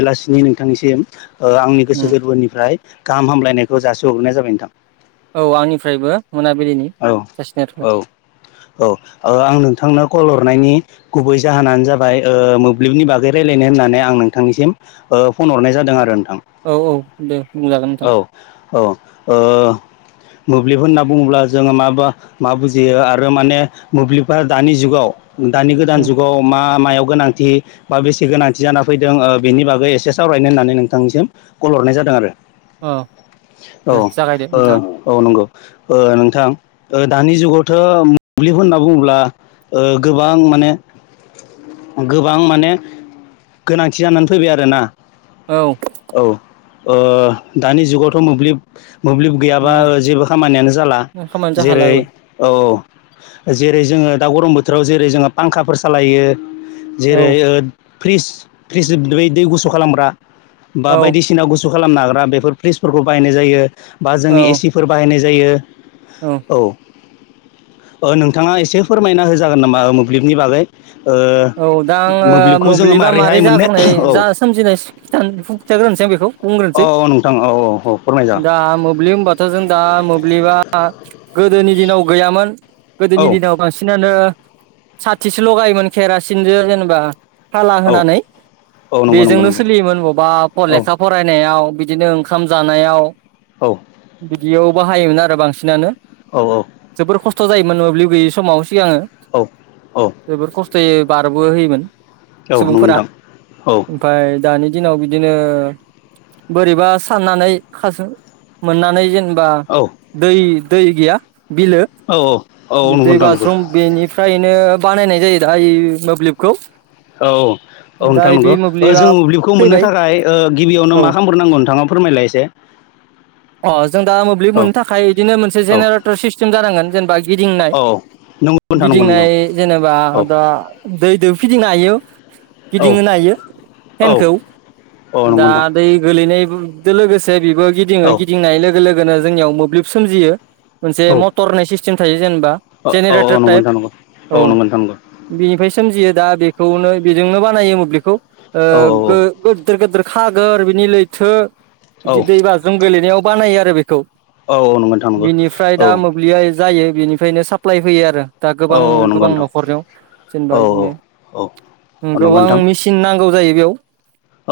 बेलासिनि नोंथांनिसिम आंनि उम गोसो गोरबोनिफ्राय गाहाम हामलायनायखौ जासि हरग्रोनाय जाबाय नोंथां औ आंनिफ्रायबो मोनाबिलिनि औ जासिनाय औ थाबाय औ औआं नों नोंथांनो कल हरनायनि गुबै जाहोनानो जाबाय ओ मोब्लिबनि बागै रायलायनो होननानै आं नोंथांनिसिम ओ फन हरनाय जादों आरो थां औ औ दे बुंजागोन नोंथां औ औ ओ मोब्लिब होनना बुङोब्ला जोङो माबा मा बुजियो आरो माने मोब्लिबा दानि जुगाव दानि गोदान उम जुगाव मा मायाव गोनांथि बा बेसे गोनांथि जाना फैदों बेनि बागै एसे सावरायनो होननानै नोंथांनिसिम कल हरनाय जादों आरो अ औ दे ओ जागायदो नोंथां औ नंगौ ओ नोंथां दानि जुगावथ' मोब्लिब होनना बुङोब्ला गोबां माने गोबां माने गोनांथि जानानै फैबाय आरोना औ औ ओ दानि जुगावथ' मोब्लिब मोब्लिब गैयाबा जेबो खामानियानो जाला [unintelligible] हाला जेरै औ औ जेरै जोङो दा गरम बोथोराव जेरै जोङो फांखाफोर सालायो औ जेरै ओ फ्रिज फ्रिज दै गुसु खालामग्रा बा औ बायदिसिना गुसु खालामनो हाग्रा बेफोर फ्रिजफोरखौ बाहायनाय जायो बा जोंनि औ एसिफोर बाहायनाय जायो औ नोंथाङा एसे फोरमायना होजागोन नामा मोब्लिबनि बागै ओ औ दा मोब्लिबखौ जोङो मोब्लिबा मारैहाय मारै मोननो जाग्रोनाय जा औ सोमजिनाय [unintelligible] खिथाग्रोनोसै बेखौ औ बुंग्रोनोसै औ नोंथां औ औ औ फोरमाय दा मोब्लिब होनबाथ' जों दा मोब्लिबा गोदोनि दिनाव गैयामोन औ गोदोनि दिनाव बांसिनानो साथिसो लगायोमोन केरासिनजों जेनेबा हाला औ होनानै औ नंगौ नंगौ बेजोंनो नंगौ सोलियोमोन बबेबा औ लेखा फरायनायाव बि बिदिनो ओंखाम जानायाव औ बिदियाव बाहायोमोन आरो बांसिनानो औ औ जोबोर खस्थ' जायोमोन मोब्लिब गैयि समाव सिगां औ औ जोबोर खस्थ'यै बारबो होयोमोन औ नंगौ सुबुंफोरा नोंथां औ ओमफ्राय दानि दिनाव बिदिनो बोरैबा साननानै खास मोननानै जेनेबा औ बा दै दै गैया बिलो औ औ नंगौ दै नोंथां नंगौ बाज्रुम बेनिफ्रायनो बानायनाय जायो दाय मोब्लिबखौ औ औ दा नोंथां बे नंगौ मोब्लिबा जों मोब्लिबखौ मोननो फैबाय थाखाय गिबियावनो मा औ खालामग्रोनांगौ नोंथाङा फोरमायलाय एसे अ जों दा मोब्लिब मोननो औ थाखाय बिदिनो मोनसे औ जेनेरेटर सिस्टेम जानांगोन जेनेबा गिदिंनाय औ नंगौ नोंथां नंगौ नंगौ गिदिंनाय जेनेबा औ दा दैजों फिदिंनो हायो औ गिदिंहोनो हायो औ फेनखौ औ नंगौ दा नोंथां दै गोलैनाय लोगोसे बेबो गिदिङो औ गिदिंनाय लोगो लोगोनो जोंनियाव मोब्लिब सोमजियो मोनसे औ मटर होननाय सिस्टेम थायो जेनेबा औ औ जेनेरेटर नंगौ टाइफ नोंथां नंगौ औ नंगौ नोंथां नंगौ बिनिफ्राय सोमजियो दा बेखौनो बेजोंनो बानायो मोब्लिबखौ औ गिदिर गिदिर खागोर बिनि लैथो औ बिदि दै बाजों गोेलैनायाव बानायो आरो बेखौ औ बिनिफ्राय औ दा मोब्लिबया जायो बिनिफ्रायनो साप्लाय फैयो आरो दा औ गोबां नंगौ गोबां नोंथां नंगौ न'खरयाव जेनेबा औ बिदिनो औ औ उम नंगौ गोबां नोंथां मेचिन नांगौ जायो बेयाव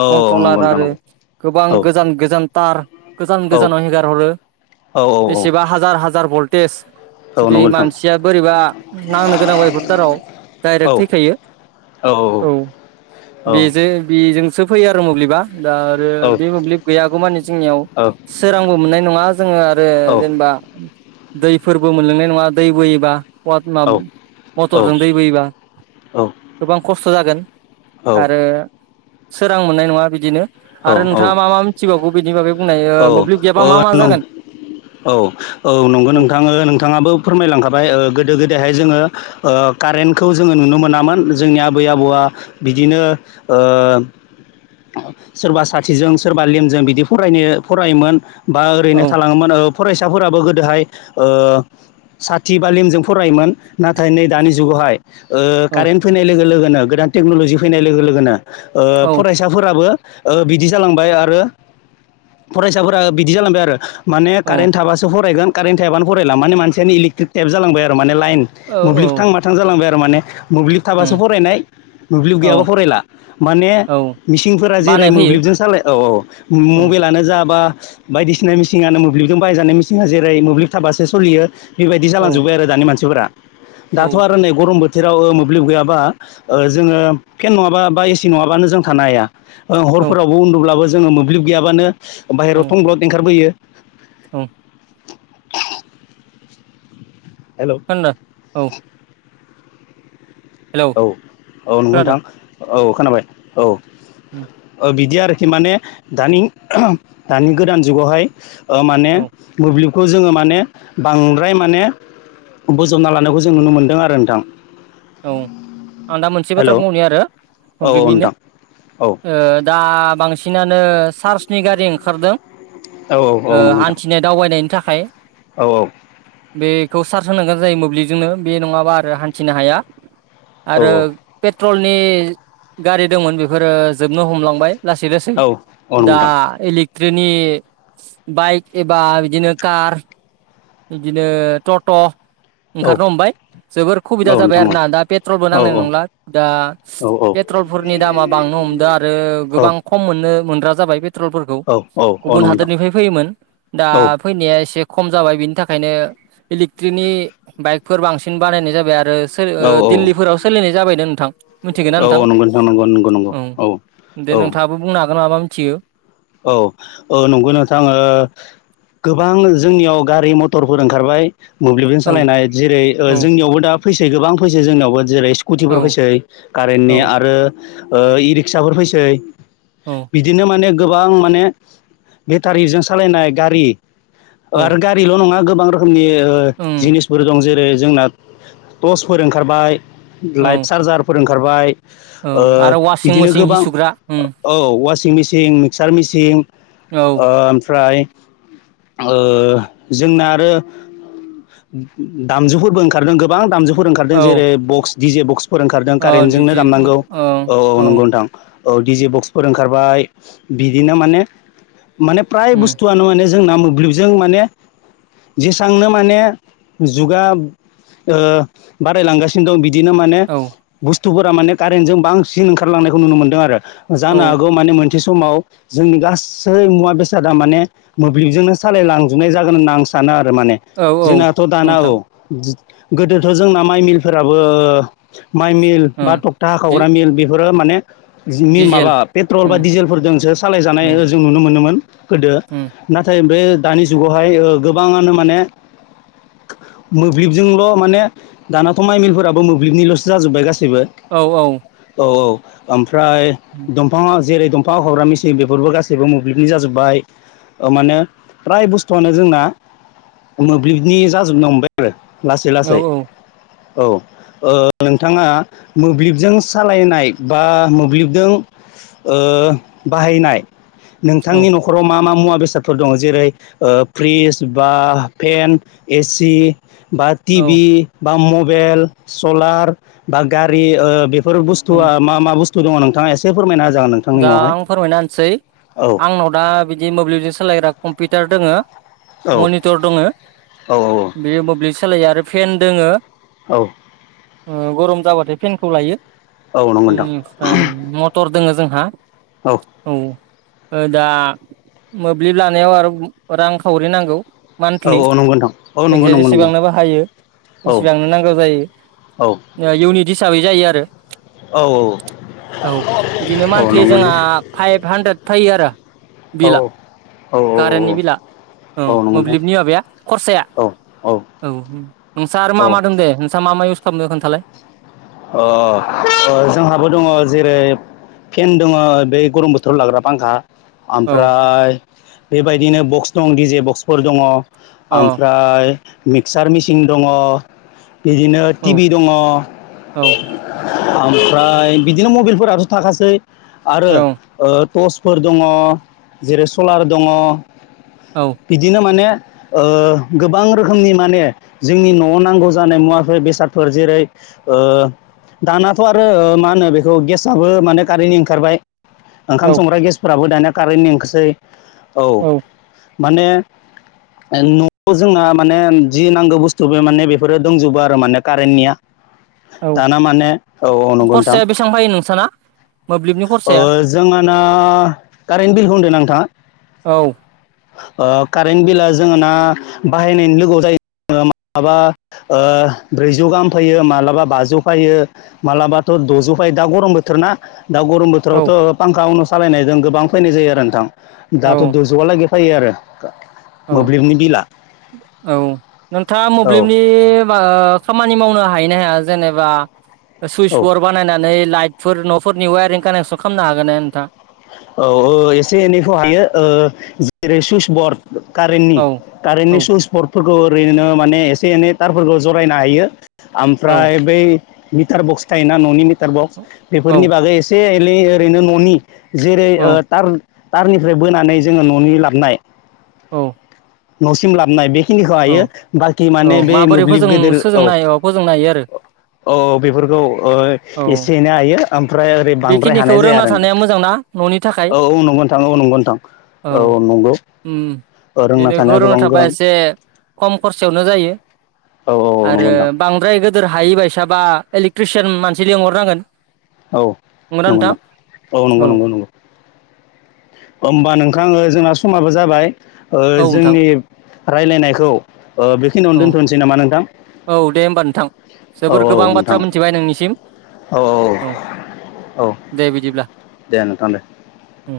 औ औ नंगौ नोंथां औ नंगौ कन्ट्रलार नोंथां आरो नंगौ गोबां औ गोजान गोजान टार गोजान औ गोजानाव हगार हरो औ बेसेबा हाजार हाजार भल्टेज औ जुदि नंगौ नोंथां मानसिया बोरैबा नांनो गोनां बा बेफोर टाराव औ डाइरेक्ट थैखायो औ बेजो औ बेजों सो फैयो आरो मोब्लिबा दा आरो औ बे मोब्लिब गैयागौ मानि जोंनियाव सोरांबो मोननाय नङा जोङो आरो जेनेबा दैफोरबो मोनलोंनाय नङा दै बोयोबा [unintelligible] मटरजों दै बोयोबा गोबां खस्थ' जागोन आरो सोरां मोननाय नङा बिदिनो आरो नोंथाङा मा मा मिथिबावगौ बिनि बागै बुंनाय ओ मोब्लिब गैयाबा मा मा औ जागोन औ औ नंगौ नोंथां ओ नोंथाङाबो फोरमायलांखाबाय ओ गोदो गोदायहाय जोङो ओ कारेन्टखौ जोङो नुनो मोनामोन जोंनि आबै आबौआ बिदिनो ओ औ सोरबा साथिजों सोरबा लेमजों बिदि फरायनो फरायोमोन बा औ ओरैनो थालाङोमोन ओ फरायसाफोराबो गोदोहाय ओ साथि बा लिमजों फरायोमोन नाथाय नै दानि जुगावहाय ओ औ कारेन्ट फैनाय लोगो लोगोनो गोदान टेक्न'लजि फैनाय लोगो लोगोनो ओ औ फरायसाफोराबो ओ बिदि जालांबाय आरो फरायसाफोरा बिदि जालांबाय आरो माने कारेन्ट थाबासो फरायगोन कारेन थायाबानो फरायला माने मानसियानो इलेक्ट्रिक टाइप जालांबाय आरो माने लाइन औ मोब्लिब थां औ माथां जालांबाय आरो माने मोब्लिब थाबासो उम फरायनाय मोब्लिब औ गैयाबा फरायला माने औ मिसिं फोरा जेरै बानाय फैयो मोब्लिबजों सालाय औ औ औ मबाइल आनो जा बा बायदिसिना म मिसिंनो मोब्लिबजों बायजानाय मिसिंआ जेरै मोब्लिब थाबासो सलियो बेबायदि औ जालांजोब्बाय आरो दानि मानसिफोरा औ दाथ' आरो नै गरम बोथ बोथोराव मोब्लिब गैयाबा ओ जोङो फेन नङाबा बा एसि नङाबानो जों थानो हाया ओ औ हरफोरावबो उन्दुब्लाबो जोङो मोब्लिब गैयाबानो बाहेरायाव थंब्लद ओंखारबोयो औ [inaudible] हेलौ खोनदो औ हेलौ औ औ नंगौ खोनादों नोंथां औ खोनाबाय औ उम ओ बिदि आरोखि माने दानि दानि गोदान जुगावहाय औ माने मोब्लिबखौ जोङो माने बांद्राय माने बोजबना लानायखौ जों नुनो मोन्दों आरो नोंथां औ आं दा मोनसे बाथ्रा हेलौ बुंबावनिय आरो औ औ मोब्लिबनिनो नोंथां औ ओ दा बांसिना नो चार्सनि गारि ओंखारदों औ औ ओ नंगौ नोंथां हान्थिनाय दावबायनायनि थाख औ औ खौ सार्स होनांगोन जायो मोब्लिबजोंनो बे नङाबा आरो हान्थिनो हाया औ आरो पेट्रलनि गारि दंमोन बेफोरो जोबनो हमलांबाय लासै लासै औ औ नंगौ दा नोंथां एलिक ट्रेनि बाइक एबा बिदिनो कार बिदिनो टट' औ ओंखारनो हमबाय जोबोर खुबिदा औ जाबाय आ नोंथां ना दा पेट्रलबो औ नांनाय नंला औ दा औ पेट्रल फोरनि दामा बांनो हमदों आरो गोबां बां खम मोननो [unintelligible] ग्रा जाबाय पेट्रलफोरखौ औ औ औ गुबुन नंगौ नोंथां हादोरनिफ्राय फैयोमोन दा औ फैनाया एसे खम जाबाय बिनि थाखायनो इलेकट्रिकनि बाइकफोर बांसिन बानायनाय जाबाय आरो। औ ओ दिल्लीफोराव सोलिनाय जाबाय नो नोंथां। मिथिगौना नोंथां औ नंगौ नंगौ नंगौ नंगौ औ दे औ नोंथाङाबो बुंनो हागोन माबा मिथियो। औ औ नंगौ नोंथां ओ गोबां जोंनियाव गारि मथरफोर ओंखारबाय मोब्लिबजों औ सालायनाय जेरै ओ औ जोंनियावबो दा फैसै गोबां फैसै जोंनियावबो जेरै औ स्कुटिफोर फैसै कारेन्टनि औ आरो ओ इ रिक्साफोर फैसै औ बिदिनो माने गोबां माने बेटारिजों सालायनाय गारि औ आरो गारिल' नङा गोबां रोखोमनि ओ उम जिनिसफोर दं जेरै जोंना टर्चफोर ओंखारबाय औ लाइट चार्जारफोर ओंखारबाय। औ ओ आरो वासिं बिदिनो मेसिन हि गोबां सुग्रा उम औ [unintelligible] सिं मिसिं मिक्सार मिसिं औ ओ ओमफ्राय ओ जोंना आरो दामजुफोरबो ओंखारदों गोबां दामजुफोर ओंखारदों औ जेरै बक्स डिजे बक्स फोर ओंखारदों अ कारेन्टजोंनो बिदि दामनांगौ औ औ नंगौ नोंथां। औ दिडिजे बक्सफोर ओंखारबाय बिदिनो माने माने फ्राय उम बुस्थुआनो माने जोंना मोब्लाबजों माने जेसांनो माने जुगा ओ बारायलांगासिनो दं बिदि दिनो माने औ बुस्थुफोरा माने कारेन्ट जों बांसिन ओंखारलांनायखौ नुनो मोनदों आरो। औ जानो हागौ माने मोनसे समाव जोंनि गासै मुवा बेसादा माने मोब्लिबजोंनो सालायलांजोबनाय जागोन होनना आं सानो आरो। माने औ औ जोंनाथ' दाना नोंथां औ गोदोथ' जोंना माइ मिलफोराबो माइ मिल बा ओं थखथा हाखावग्रा मिल बेफोर माने माबा डि-डिजेल पेट्रल उम बा डिजेलफोरजोंसो उम सालायजानाय जों नुनो मोनोमोन। गोदो उम नाथाय बे दानि जुगावहाय ओ गोबाङानो माने मोब्लिबजोंल' माने दानाथ' माइमिलफोराबो मोब्लिबनिल'सो जाजोब्बाय गासिबो। औ औ औऔ ओमफ्राय दंफांआ जेरै दंफां हाखावग्रा मि थिम बेफोरबो गासैबो मोब्लिबनि जाजोब्बाय माने फ्राय बुस्थुआनो जोंना मोब्लिबनि जाजोबनो हमबाय आरो लासै लासै औ औ ओ नोंथाङा मोब्लिबजों सालायनाय बा मोब्लिबजों ओ बाहायनाय औ नोंथांनि न'खराव मा मा मुवा बेसादफोर दङ जेरै ओ फ्रिज बा फेन एसि बा औ टिभि बा मबेइल सलार बा गारि ओ बे फोर उम बुस्थुआ मा मा बुस्थु दङ नोंथाङा एसे फोरमायना होजागोन नोंथांनि दा न'आवहाय। आं फोरमायना होनसै औ आंनाव दा बिदि मोब्लिबजों सालायग्रा कम्पिउटार दोङो। औ मनिटर दङो औ बे मोब्लिब सालायो आरो फेन दोङो। औ ओ गरम जाबाथाय फेनखौ लायो औ नंगौ नोंथां ओमफ्राय मटर दोङो जोंहा। औ औ दा मोब्लिब लानायाव आरो रां खावरि नांगौ। औ मान्थलि औ नंगौ नोंथां औ नंगौ जायखिजाया नंगौ नंगौ जेसेबांनो बाहायो। औ एसेबांनो नांगौ औ जायो इउननि हिसाबै जायो आरो औ औ बिदिनो मा नथलि नंगौ जोंहा नोंथां फाइभ हान्द्रेद फैयो आरो औ बिला औ कारेन्टनि बिला ओं औ नंगौ मोब्लिबनि नोंथां माबाया खरसाया। औ नोंस्रा आरो मा औ मा दं दे नोंस्रा मा मा इउस खालामदों खोन्थालाय। अ जोंहाबो दङ जेरै फेन दङ बेै गरम बोथोराव लाग्रा फांखा। औ ओमफ्राय बेबायदिनो बक्स दं डिजे बक्सफोर दङ। अ औ ओमफ्राय मिक्सार मिसिन दङ। बिदिनो औ टिभि दङ। औ ओमफ्राय बिदिनो मबाइलफोरथ' थाखासै आरो टर्स फोर दङ जेरै सलार दङ औ बिदिनो माने। ओ गोबां रोखोमनि माने जोंनि न'आव नांगौ जानाय मुवाफोर बेसादफोर जेरै ओ दानाथ' आरो मा होनो बेखौ गेसआबो माने कारेन्टनि ओंखारबाय ओंखाम औ संग्रा गेसफोराबो दानिया कारेन्ट ओंखारसै औ माने न'आव जोंना माने जि नांगौ बुस्थु बे माने बेफोरो दंजोबो आरो माने कारेन्टनिया औ दाना माने औ नंगौ नथां खरसाया बेसेबां फायो नोंसाना मोब्लिबनि ओ खरसाया जोंहा। ना कारेन्ट बिल होनदों नोंथाङा? औ ओ कारेन्ट बिला जोहा ना बाहायनायनि लोगोआव जायो। माब्लाबा ब्रैजौ गाहाम फैयो मालाबा बाजौ फैयो माबलाबाथ' द'जौ फैयो दा गरम बोथोर ना। दा गरम औ बोथोरावथ' फांखा अनु सालायनायजों गोबां फैनाय जायो आरो नोंथां औ दाथ' दुजुआलागै। फायो आरो औ मोब्लिबनि बिला औ नोंथाङा औ मोब्लिबनि खामानि मावनो हा हायोना हाया जेनेबा सुइ औ बर बानायनानै लाइ फोर न'फोरनि वायेरिं कानेक्सन खालामनो हागोना हाया नोंथांआ? औ एसे एनैखौ हायो ओ जेरै सुइस बरड कारेन्टनि औ कारेन्टनि औ सुइस बरर्डफोरखौ ओरैनो माने एसे एनै थारफोरखौ जरायनो हायो औ ओमफ्राय बै मिटार बक्स थायोना न'नि मिटार बक्स औ बेफोरनि बागै एसे एलै ओरैनो न'नि जेरै ओ औ थार थारनिफ्राय बोनानै जोङो न'नि लाबनाय औ न'सिम लाबोननाय बेखिनिखौ औ हायो बाखि औ माने बे माबोरै मोब्लिब फोजों गेदेर औ सोजोंनो हायो फोजोंनो हायो आरो औ बेफोरखौ औ एसे एनै हायो ओमफ्राय ओरै बांद्राय हानाय बेखिनिखौ जाया रोंना आरो थानाया मोजांना न'नि थाखाय नोंथां। औ औ नंगौथां औ नंगोनथां औ नंगौ। उम रोंना बेनिखौ थानाया गोबां थाबा गोनां। एसे खम खरसयावनो जायो। औ औ आरो नंगौ नोंथां बांद्राय गोदोर हायिबायायसाबा इलेक्ट्रिसियान मानसि लिंहरनांगोन। औ नंगौ नोंथां औ नंगौ नंगौ नंगौ। होमबा नोंथां जोंना। समाबो जाबाय औ नोंथां जोंनि रायज्लायनायखौ। बेखिनियावनो औ दोन्थ'नोसै नामा नोंथां? औ दे होमबा नोंथां औ जोबोर औ गोबां नोंथां बाथ्रा मिथिबाय नोंनिसिम। औ औ औ दे बिदिब्ला। दे नोंथां दे। उम